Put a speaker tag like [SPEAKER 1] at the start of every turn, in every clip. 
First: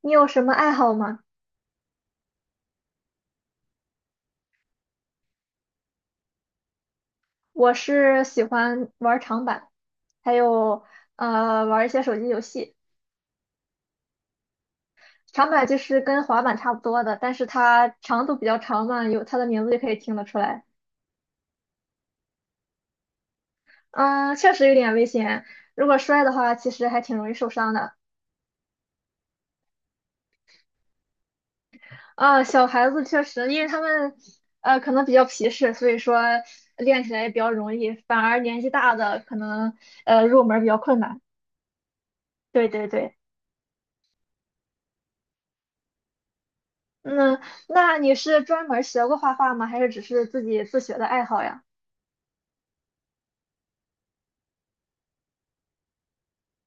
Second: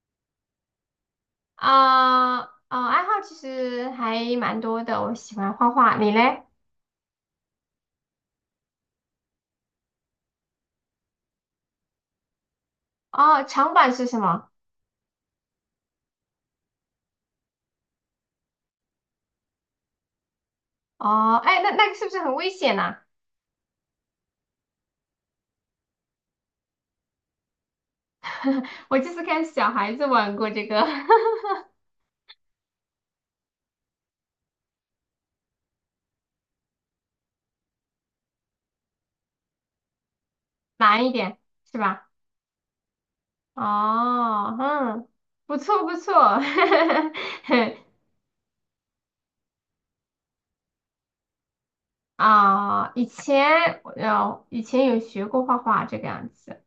[SPEAKER 1] 你有什么爱好吗？
[SPEAKER 2] 啊哦，爱好其实还蛮多的，我喜欢画画，你嘞？
[SPEAKER 1] 我是喜欢玩长板，还有玩一些手机游戏。
[SPEAKER 2] 哦，长板是什么？
[SPEAKER 1] 长板就是跟滑板差不多的，但是它长度比较长嘛，有它的名字就可以听得出来。
[SPEAKER 2] 哦，哎，那那个是不是很危险呐、
[SPEAKER 1] 嗯，确实有点危险，如果摔的话，其实还挺容易受伤的。
[SPEAKER 2] 我就是看小孩子玩过这个，
[SPEAKER 1] 啊，小孩子确实，因为他们可能比较皮实，所以说练起来也比较容易，反而年纪大的可能入门比 较困
[SPEAKER 2] 难一
[SPEAKER 1] 难。
[SPEAKER 2] 点是吧？
[SPEAKER 1] 对对对。
[SPEAKER 2] 哦，嗯，不错不错，
[SPEAKER 1] 嗯，那你是专门学过画画吗？还是只是自己自学的爱好呀？
[SPEAKER 2] 啊、以前以前有学过画画这个样子。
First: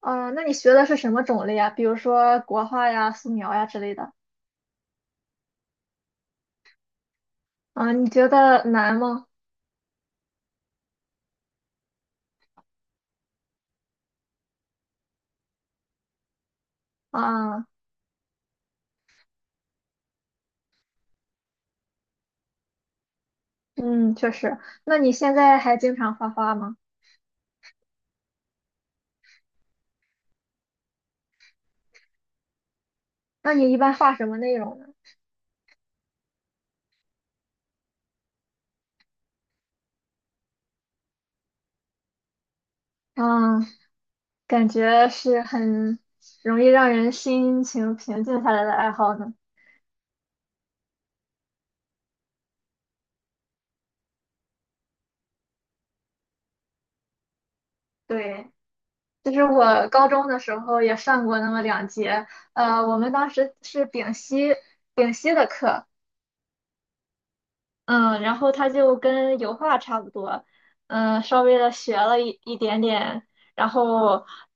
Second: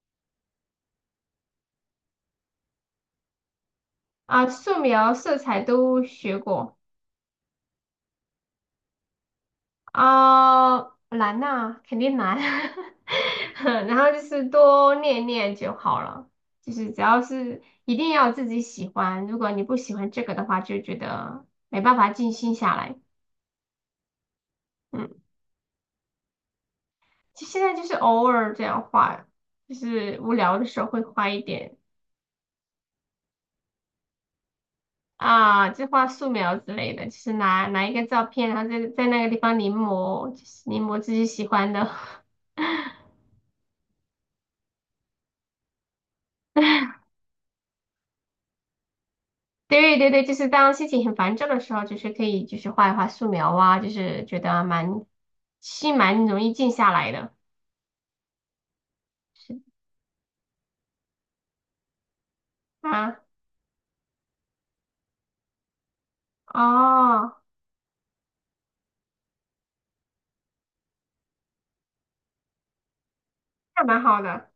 [SPEAKER 1] 啊、那你学的是什么种类呀？比如说国画呀、素描呀之类的。
[SPEAKER 2] 啊、素描、色彩都学过。
[SPEAKER 1] 啊、你觉得难吗？
[SPEAKER 2] 啊、难呐、肯定难。然后就是多练练就好了，就是只要是
[SPEAKER 1] 啊、
[SPEAKER 2] 一定要自己喜欢，如果你不喜欢这个的话，就觉得没办法静心下来。
[SPEAKER 1] 嗯，确实。那你
[SPEAKER 2] 嗯，
[SPEAKER 1] 现在还经常画画吗？
[SPEAKER 2] 就现在就是偶尔这样画，就是无聊的时候会画一点。
[SPEAKER 1] 那你一般画什么内容呢？
[SPEAKER 2] 啊，就画素描之类的，就是拿一个照片，然后在那个地方临摹，就是临摹自己喜欢的。
[SPEAKER 1] 嗯，感觉是很容易让人心情平静下来的爱好呢。
[SPEAKER 2] 对对对，就是当心情很烦躁的时候，就是可以就是画一画素描啊，就是觉得蛮心蛮容易静下来的。
[SPEAKER 1] 对，就是
[SPEAKER 2] 是
[SPEAKER 1] 我高中的时候也上过那么2节，我们
[SPEAKER 2] 啊，
[SPEAKER 1] 当时是丙烯的课，
[SPEAKER 2] 哦，
[SPEAKER 1] 嗯，然后他就跟油画差不多，嗯，稍微的学了一点点，然
[SPEAKER 2] 那蛮好
[SPEAKER 1] 后
[SPEAKER 2] 的。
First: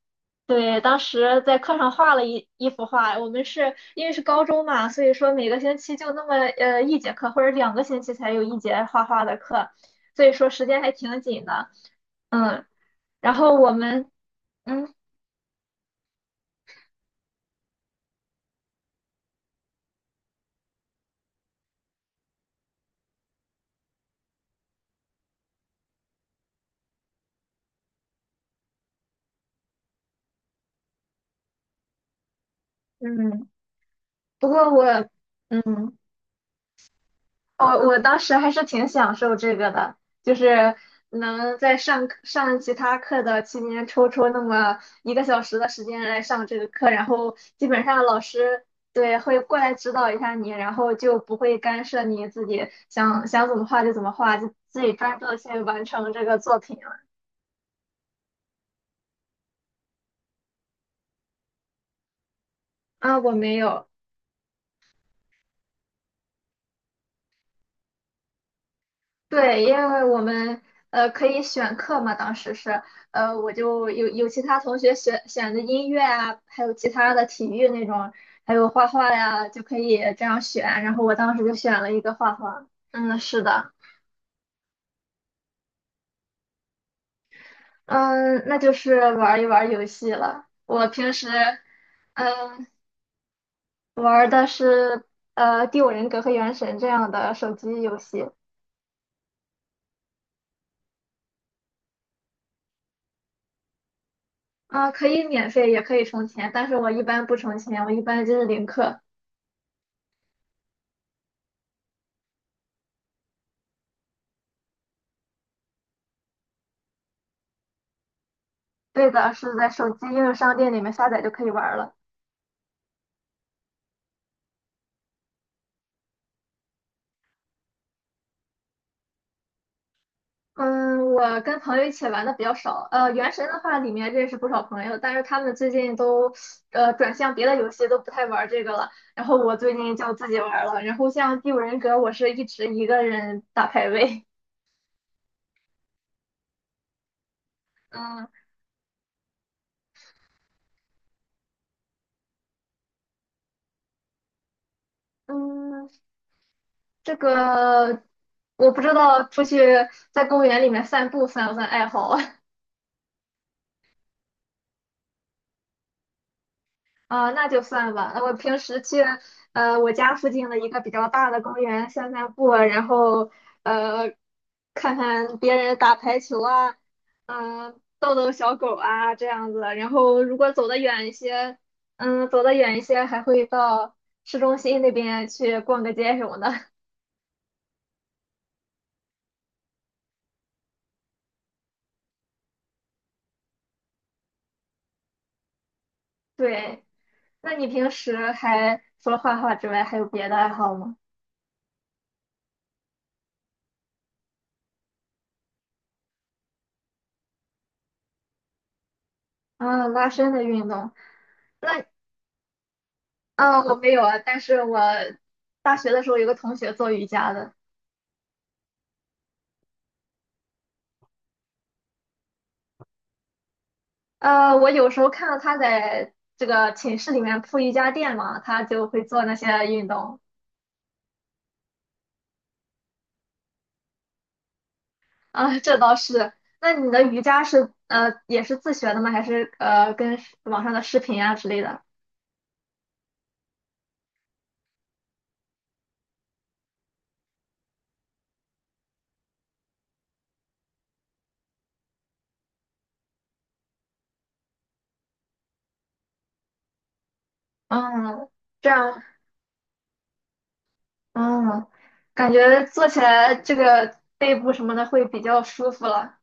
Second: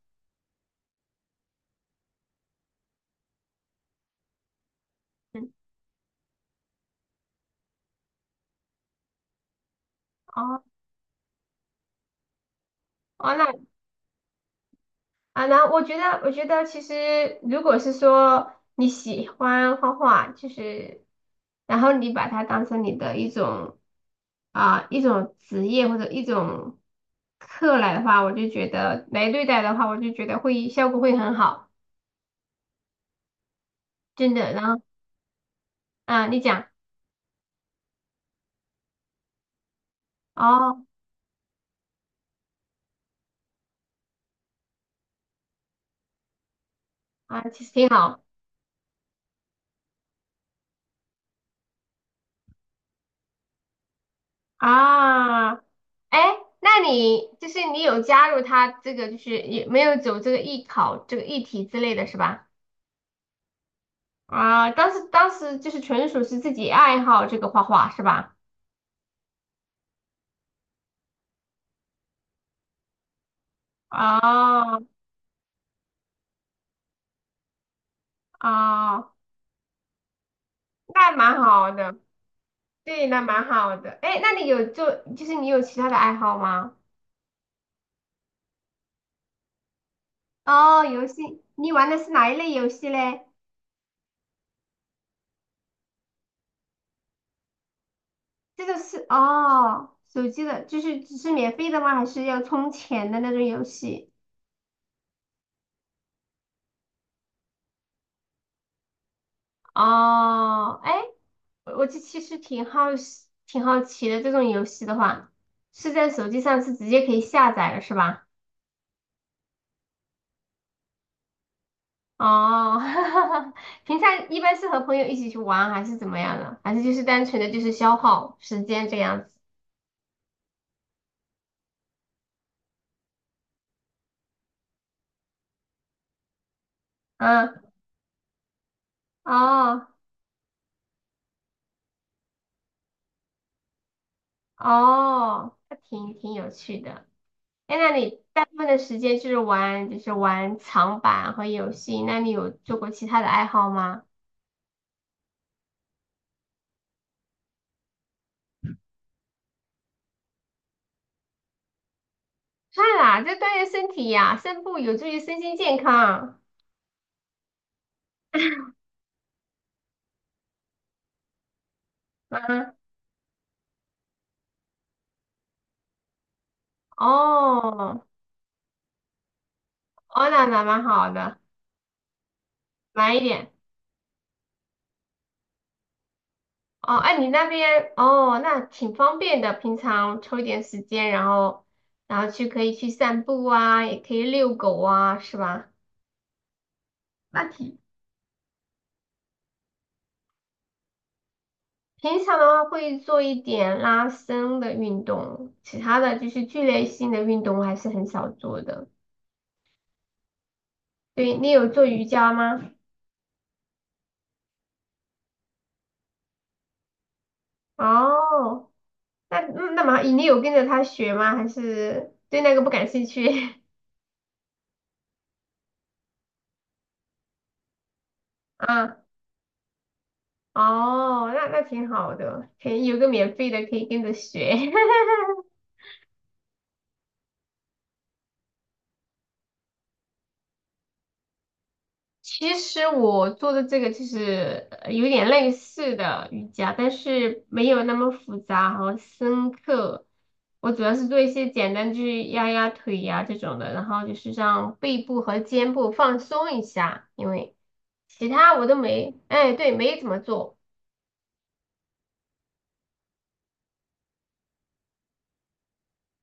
[SPEAKER 1] 对，当时在课上画了一幅画，我们是因为是高中嘛，所以说每
[SPEAKER 2] 嗯，
[SPEAKER 1] 个星期就那么1节课或者2个星期才有一节画画的课，所以说
[SPEAKER 2] 哦
[SPEAKER 1] 时间还挺紧的，嗯，然
[SPEAKER 2] 哦，那
[SPEAKER 1] 后我们嗯
[SPEAKER 2] 啊，那我觉得其实如果是说你喜欢画画，就是然后你把它当成你的一种啊、一种职业或者一种课来的话，我就觉得来对待的话，我就觉得会效果会很好。
[SPEAKER 1] 嗯，
[SPEAKER 2] 真
[SPEAKER 1] 不
[SPEAKER 2] 的，然
[SPEAKER 1] 过
[SPEAKER 2] 后。
[SPEAKER 1] 我嗯。
[SPEAKER 2] 啊，你讲
[SPEAKER 1] 我当时还是挺享受这个的，就是
[SPEAKER 2] 哦
[SPEAKER 1] 能在上课上其他课的期间抽出那么1个小时的时间来上这个课，然后
[SPEAKER 2] 啊，其
[SPEAKER 1] 基
[SPEAKER 2] 实
[SPEAKER 1] 本
[SPEAKER 2] 挺
[SPEAKER 1] 上老
[SPEAKER 2] 好
[SPEAKER 1] 师对会过来指导一下你，然后就不会干涉你自己想想怎么画就怎么画，就自己专注的
[SPEAKER 2] 啊。
[SPEAKER 1] 去完成
[SPEAKER 2] 哎，
[SPEAKER 1] 这个作品
[SPEAKER 2] 那
[SPEAKER 1] 了。
[SPEAKER 2] 你就是你有加入他这个，就是也没有走这个艺考这个艺体之类的是吧？
[SPEAKER 1] 啊，我没有。
[SPEAKER 2] 啊，当时就是纯属是自己爱好这个画画是吧？
[SPEAKER 1] 对，因为我们可以选课嘛，当时是我就有其他同
[SPEAKER 2] 哦
[SPEAKER 1] 学选的音乐啊，还有其他的体育那种，还有画
[SPEAKER 2] 哦，
[SPEAKER 1] 画呀，就可以这样选。然后
[SPEAKER 2] 那
[SPEAKER 1] 我当
[SPEAKER 2] 蛮
[SPEAKER 1] 时就
[SPEAKER 2] 好
[SPEAKER 1] 选了
[SPEAKER 2] 的，
[SPEAKER 1] 一个画画。
[SPEAKER 2] 对，
[SPEAKER 1] 嗯，
[SPEAKER 2] 那
[SPEAKER 1] 是
[SPEAKER 2] 蛮
[SPEAKER 1] 的，
[SPEAKER 2] 好的。哎，那你有做，就是你有其他的爱好吗？
[SPEAKER 1] 嗯，那就是玩一玩游戏了。
[SPEAKER 2] 哦，
[SPEAKER 1] 我
[SPEAKER 2] 游
[SPEAKER 1] 平时
[SPEAKER 2] 戏，你玩的是哪一类
[SPEAKER 1] 嗯
[SPEAKER 2] 游戏嘞？
[SPEAKER 1] 玩的是《第五人格》和《原神》这样的手机游戏。
[SPEAKER 2] 这个是哦，手机的，就是只是免费的吗？还是要充钱的那种游戏？
[SPEAKER 1] 啊、可以免费，也可以充钱，但是我一般不充钱，我一般就是零氪。
[SPEAKER 2] 哦，哎，我其实挺好奇，挺好奇的。这种游戏的话，是在手机上是直接可以下载的，是吧？
[SPEAKER 1] 对的，是在手机应用商店里面下载就可以玩儿了。
[SPEAKER 2] 哦，平常一般是和朋友一起去玩，还是怎么样的？还是就是单纯的就是消耗时间这样子？
[SPEAKER 1] 嗯，我跟朋友一起玩的比较少。原神的话，里面认识不少朋友，但是他们最近都转向别的
[SPEAKER 2] 嗯，
[SPEAKER 1] 游戏，都不太玩这个了。然后我最
[SPEAKER 2] 哦
[SPEAKER 1] 近就自己玩了。然后像《第五人格》，我是一直一个人打排位。
[SPEAKER 2] 哦，还挺有趣的。哎，那你
[SPEAKER 1] 嗯
[SPEAKER 2] 大部分的时间就是玩，就是玩长板和游戏。那你有做过其他的爱好吗？
[SPEAKER 1] 嗯，这个我不知道出去在公园里面散步算不算爱好啊。
[SPEAKER 2] 算啦，就锻炼身体呀、散步有助于身心健康。
[SPEAKER 1] 啊、那就算吧。那我平时去我家附近的一个比较大的公园散散步啊
[SPEAKER 2] 嗯，
[SPEAKER 1] 然后呃看看别人打排球啊，
[SPEAKER 2] 哦，
[SPEAKER 1] 逗逗小狗啊这样子。然后
[SPEAKER 2] 哦，
[SPEAKER 1] 如
[SPEAKER 2] 那
[SPEAKER 1] 果
[SPEAKER 2] 那
[SPEAKER 1] 走得
[SPEAKER 2] 蛮
[SPEAKER 1] 远
[SPEAKER 2] 好
[SPEAKER 1] 一
[SPEAKER 2] 的，
[SPEAKER 1] 些，走得远一些
[SPEAKER 2] 晚一
[SPEAKER 1] 还会
[SPEAKER 2] 点。
[SPEAKER 1] 到市中心那边去逛个街什么的。
[SPEAKER 2] 哦，哎，你那边哦，那挺方便的。平常抽一点时间，然后，然后去可以去散步啊，也可以遛狗啊，是吧？
[SPEAKER 1] 对，
[SPEAKER 2] 那
[SPEAKER 1] 那你
[SPEAKER 2] 挺
[SPEAKER 1] 平时还除了画画之外，还有别的爱好吗？
[SPEAKER 2] 平常的话会做一点拉伸的运动，其他的就是剧烈性的运动我还是很少做的。
[SPEAKER 1] 啊，拉伸的运动。
[SPEAKER 2] 对，你有
[SPEAKER 1] 那
[SPEAKER 2] 做瑜伽吗？
[SPEAKER 1] 啊，我没有啊，但是我大学的时候有个同学做瑜伽的，
[SPEAKER 2] 哦，那嗯那么你有跟着他学吗？还是对那个不感兴趣？
[SPEAKER 1] 我有时候看到他在这个寝室里面铺瑜伽垫嘛，他就
[SPEAKER 2] 啊，
[SPEAKER 1] 会做那些运动
[SPEAKER 2] 哦，那那挺好的，可以有个免费的可以跟着学。
[SPEAKER 1] 啊，这倒是。那你的瑜伽是也是自学的吗？还是跟网上的视频啊之类的？
[SPEAKER 2] 其实我做的这个就是有点类似的瑜伽，但是没有那么复杂和深刻。我主要是做一些简单，就是压压腿呀、这种的，然后就是让背部和肩部放松一下，因为其
[SPEAKER 1] 嗯，
[SPEAKER 2] 他我
[SPEAKER 1] 这
[SPEAKER 2] 都
[SPEAKER 1] 样，
[SPEAKER 2] 没，哎，对，没怎么做。
[SPEAKER 1] 嗯，感觉做起来这个背部什么的会比较舒服了。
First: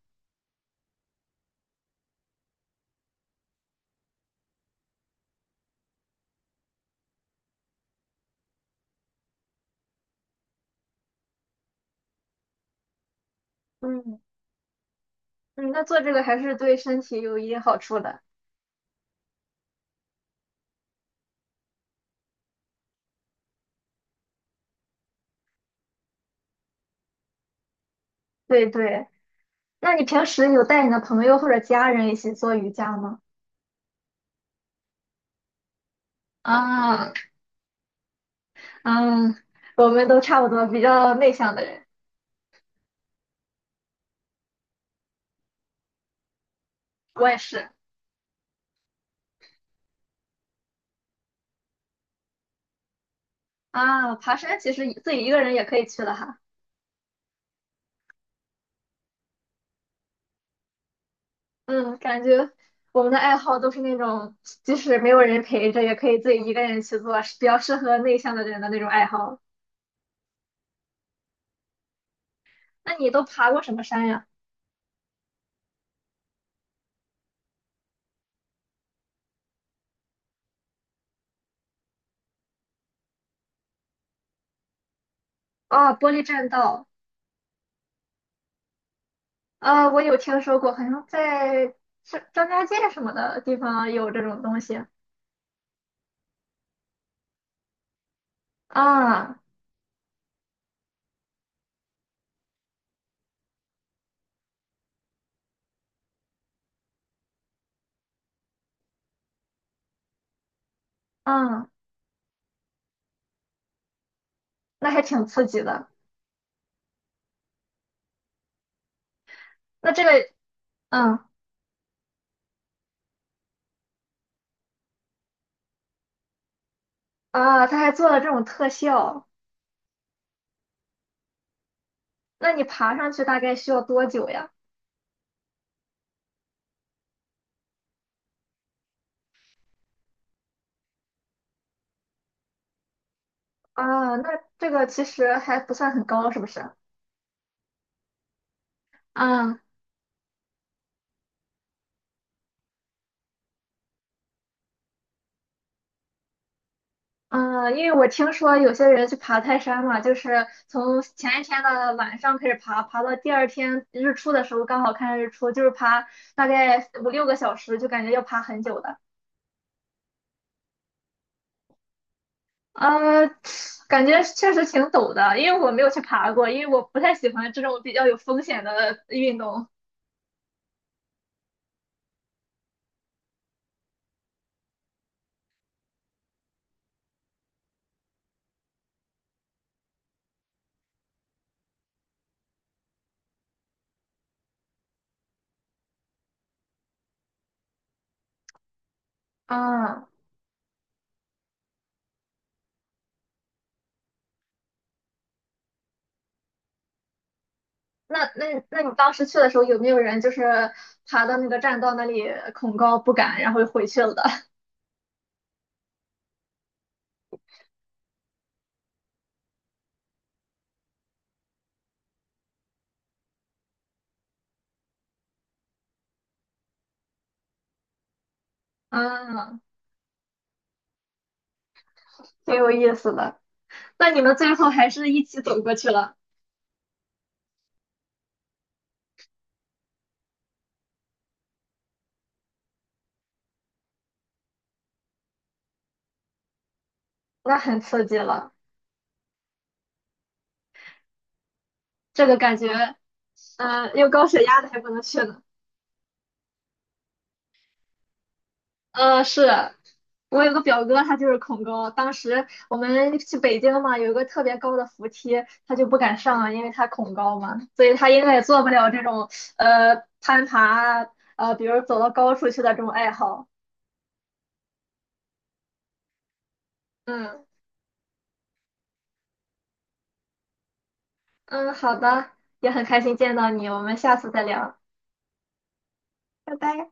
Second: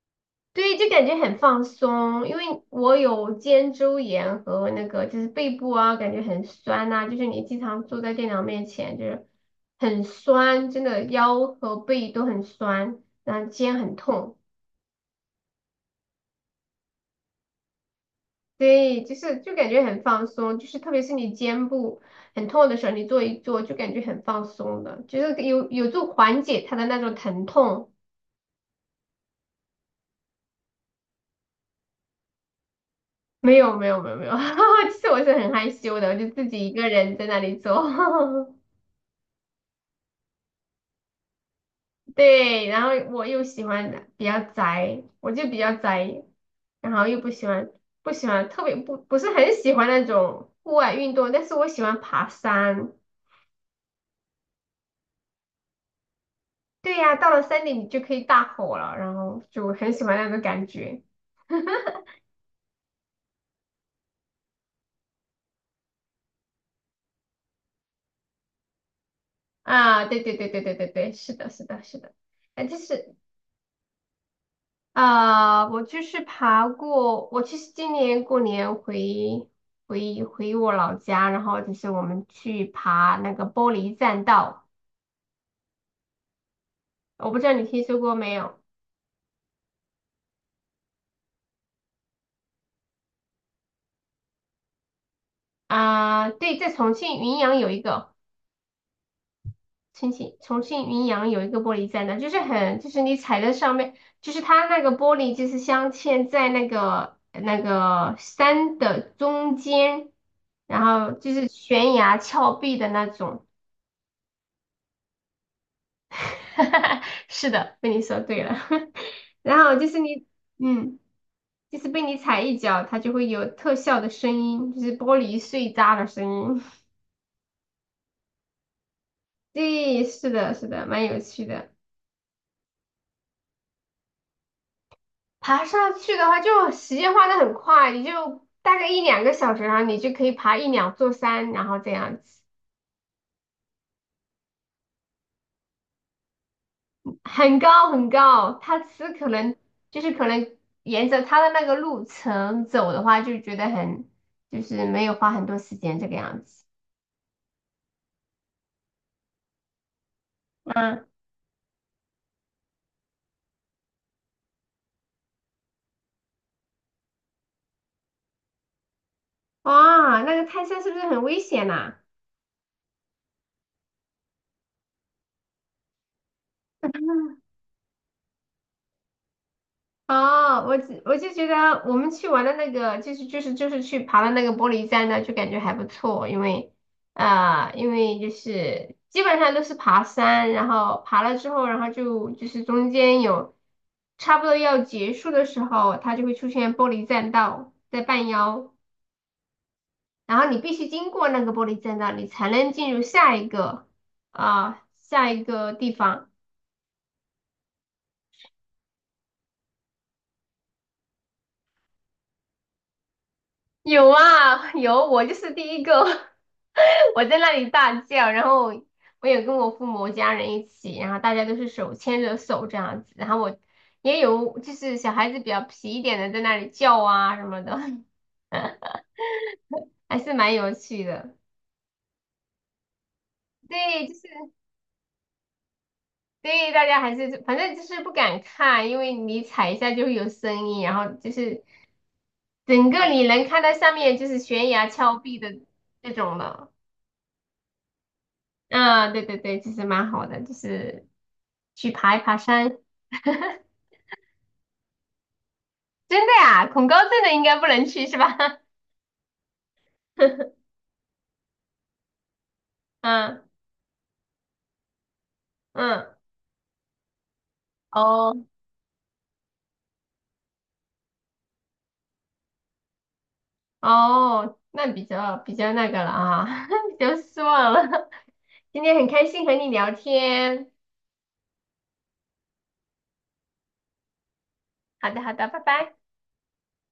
[SPEAKER 2] 对，就感觉很放松，因为我有肩周炎和那个就是背部啊，感觉很酸呐、就是你经常坐在电脑面前，就是很酸，真的腰和背都很酸，然后肩很
[SPEAKER 1] 嗯
[SPEAKER 2] 痛，
[SPEAKER 1] 嗯，那做这个还是对身体有一定好处的。
[SPEAKER 2] 对，就是就感觉很放松，就是特别是你肩部很痛的时候，你做一做就感觉很放松的，就是有助缓解它的那种疼痛。
[SPEAKER 1] 对对。那你平时有带你的朋友或者家人一起做瑜伽吗？
[SPEAKER 2] 没有没有没有没有，其实我是很害羞的，我就自己一个
[SPEAKER 1] 啊，
[SPEAKER 2] 人在那里做。
[SPEAKER 1] 嗯，我们都差不多，比较内向的人，
[SPEAKER 2] 对，然后我又喜欢比较宅，我就比较宅，然后又
[SPEAKER 1] 我
[SPEAKER 2] 不
[SPEAKER 1] 也
[SPEAKER 2] 喜
[SPEAKER 1] 是。
[SPEAKER 2] 欢不喜欢特别不是很喜欢那种户外运动，但是我喜欢爬山。
[SPEAKER 1] 啊，爬山其实自己一个人也可以去的哈。
[SPEAKER 2] 对呀，到了山顶你就可以大吼了，然后就很喜欢那种感觉。
[SPEAKER 1] 嗯，感觉我们的爱好都是那种，即使没有人陪着，也可以自己一个人去做，是比较适合内向的人的那种爱好。
[SPEAKER 2] 啊！对对对对对对对，是的，是的，是的。哎，就
[SPEAKER 1] 那你
[SPEAKER 2] 是
[SPEAKER 1] 都爬过什么山呀？
[SPEAKER 2] 啊、我就是爬过，我其实今年过年回我老家，然后就是我们去爬那个玻璃栈道。
[SPEAKER 1] 啊，玻璃栈道。
[SPEAKER 2] 我不知道你听说过没有。
[SPEAKER 1] 啊，我有听说过，好像是张家界什么的地方有这种东西。
[SPEAKER 2] 啊？对，在
[SPEAKER 1] 啊，
[SPEAKER 2] 重庆云阳有一个玻璃栈道，就是很就是你踩在上面，就是它那个玻璃就是镶嵌在那个山的中间，然后就是
[SPEAKER 1] 啊。
[SPEAKER 2] 悬崖峭壁的那种。
[SPEAKER 1] 那还挺刺激的。
[SPEAKER 2] 是的，被你说对了。然后就
[SPEAKER 1] 那
[SPEAKER 2] 是
[SPEAKER 1] 这个，
[SPEAKER 2] 你，嗯，
[SPEAKER 1] 嗯
[SPEAKER 2] 就是被你踩一脚，它就会有特效的声音，就是玻璃碎渣的声音。
[SPEAKER 1] 他还做了这种特效，
[SPEAKER 2] 对，是的，是的，蛮有趣的。
[SPEAKER 1] 那你爬上去大概需要多久呀？
[SPEAKER 2] 爬上去的话，就时间花得很快，你就大概一两个小时，然后你就可以爬一两座山，然后这样子，
[SPEAKER 1] 啊，那这个其实还不算很高，是不是？
[SPEAKER 2] 很高很高。它吃可能
[SPEAKER 1] 嗯
[SPEAKER 2] 就是可能沿着它的那个路程走的话，就觉得很就是没有花很多时间这个样子。
[SPEAKER 1] 嗯，因为我听说有些人去爬泰山嘛，就是从
[SPEAKER 2] 嗯，
[SPEAKER 1] 前一天的晚上开始爬，爬到第二天日出的时候刚好看日出，就是爬大概5、6个小时，就感觉要爬很久的。
[SPEAKER 2] 哇，那个泰山是不是很危险呐、
[SPEAKER 1] 呃，感觉确实挺陡的，因为我没有去爬过，因为我不太喜欢这种比较有风险的运动。
[SPEAKER 2] 哦，我就觉得我们去玩的那个，就是去爬的那个玻璃栈道，就感觉还不错，因为啊、因为就是基本上都是爬山，然后爬了之后，然后就是中间有差不多要结束的时候，它就会出现玻璃栈道在半腰，
[SPEAKER 1] 啊，
[SPEAKER 2] 然后你必须经过那个玻璃栈道，你才能进入下一个啊、下一个地方。
[SPEAKER 1] 那你当时去的时候有没有人就是爬到那个栈道那里恐高不敢，然后又回去
[SPEAKER 2] 有
[SPEAKER 1] 了的？
[SPEAKER 2] 啊，有，我就是第一个，我在那里大叫，然后我有跟我父母家人一起，然后大家都是手牵着手这样子，然后我也有就是小孩子比较皮一点的在那里叫啊什么的，
[SPEAKER 1] 嗯，
[SPEAKER 2] 还是蛮有趣的。
[SPEAKER 1] 挺有意思的。
[SPEAKER 2] 对，
[SPEAKER 1] 那
[SPEAKER 2] 就是
[SPEAKER 1] 你们最后还是一起走过去了，
[SPEAKER 2] 对大家还是反正就是不敢看，因为你踩一下就会有声音，然后就是整个你能看到下面就是悬崖峭壁的那种了。
[SPEAKER 1] 那很刺激了。
[SPEAKER 2] 嗯，对对对，其实蛮好的，就是去爬一
[SPEAKER 1] 这
[SPEAKER 2] 爬
[SPEAKER 1] 个感觉，
[SPEAKER 2] 山。
[SPEAKER 1] 有高血压的还不能去呢。
[SPEAKER 2] 真的呀，恐高症的应该不能去是吧？
[SPEAKER 1] 是我有个 表哥，他就是恐高。当时我们去
[SPEAKER 2] 嗯
[SPEAKER 1] 北京嘛，有一个特别高的扶梯，他就不
[SPEAKER 2] 嗯，
[SPEAKER 1] 敢上，因为他恐高嘛，所以他应该也
[SPEAKER 2] 哦，
[SPEAKER 1] 做不了这种攀爬，比如走到高处去的这种爱好。
[SPEAKER 2] 哦，那比较比较那个了啊，比较失
[SPEAKER 1] 嗯
[SPEAKER 2] 望了。今天很开心和你聊天，
[SPEAKER 1] 嗯，好的，也很开心见到你，我们下次再聊，
[SPEAKER 2] 好的好的，拜拜。
[SPEAKER 1] 拜拜。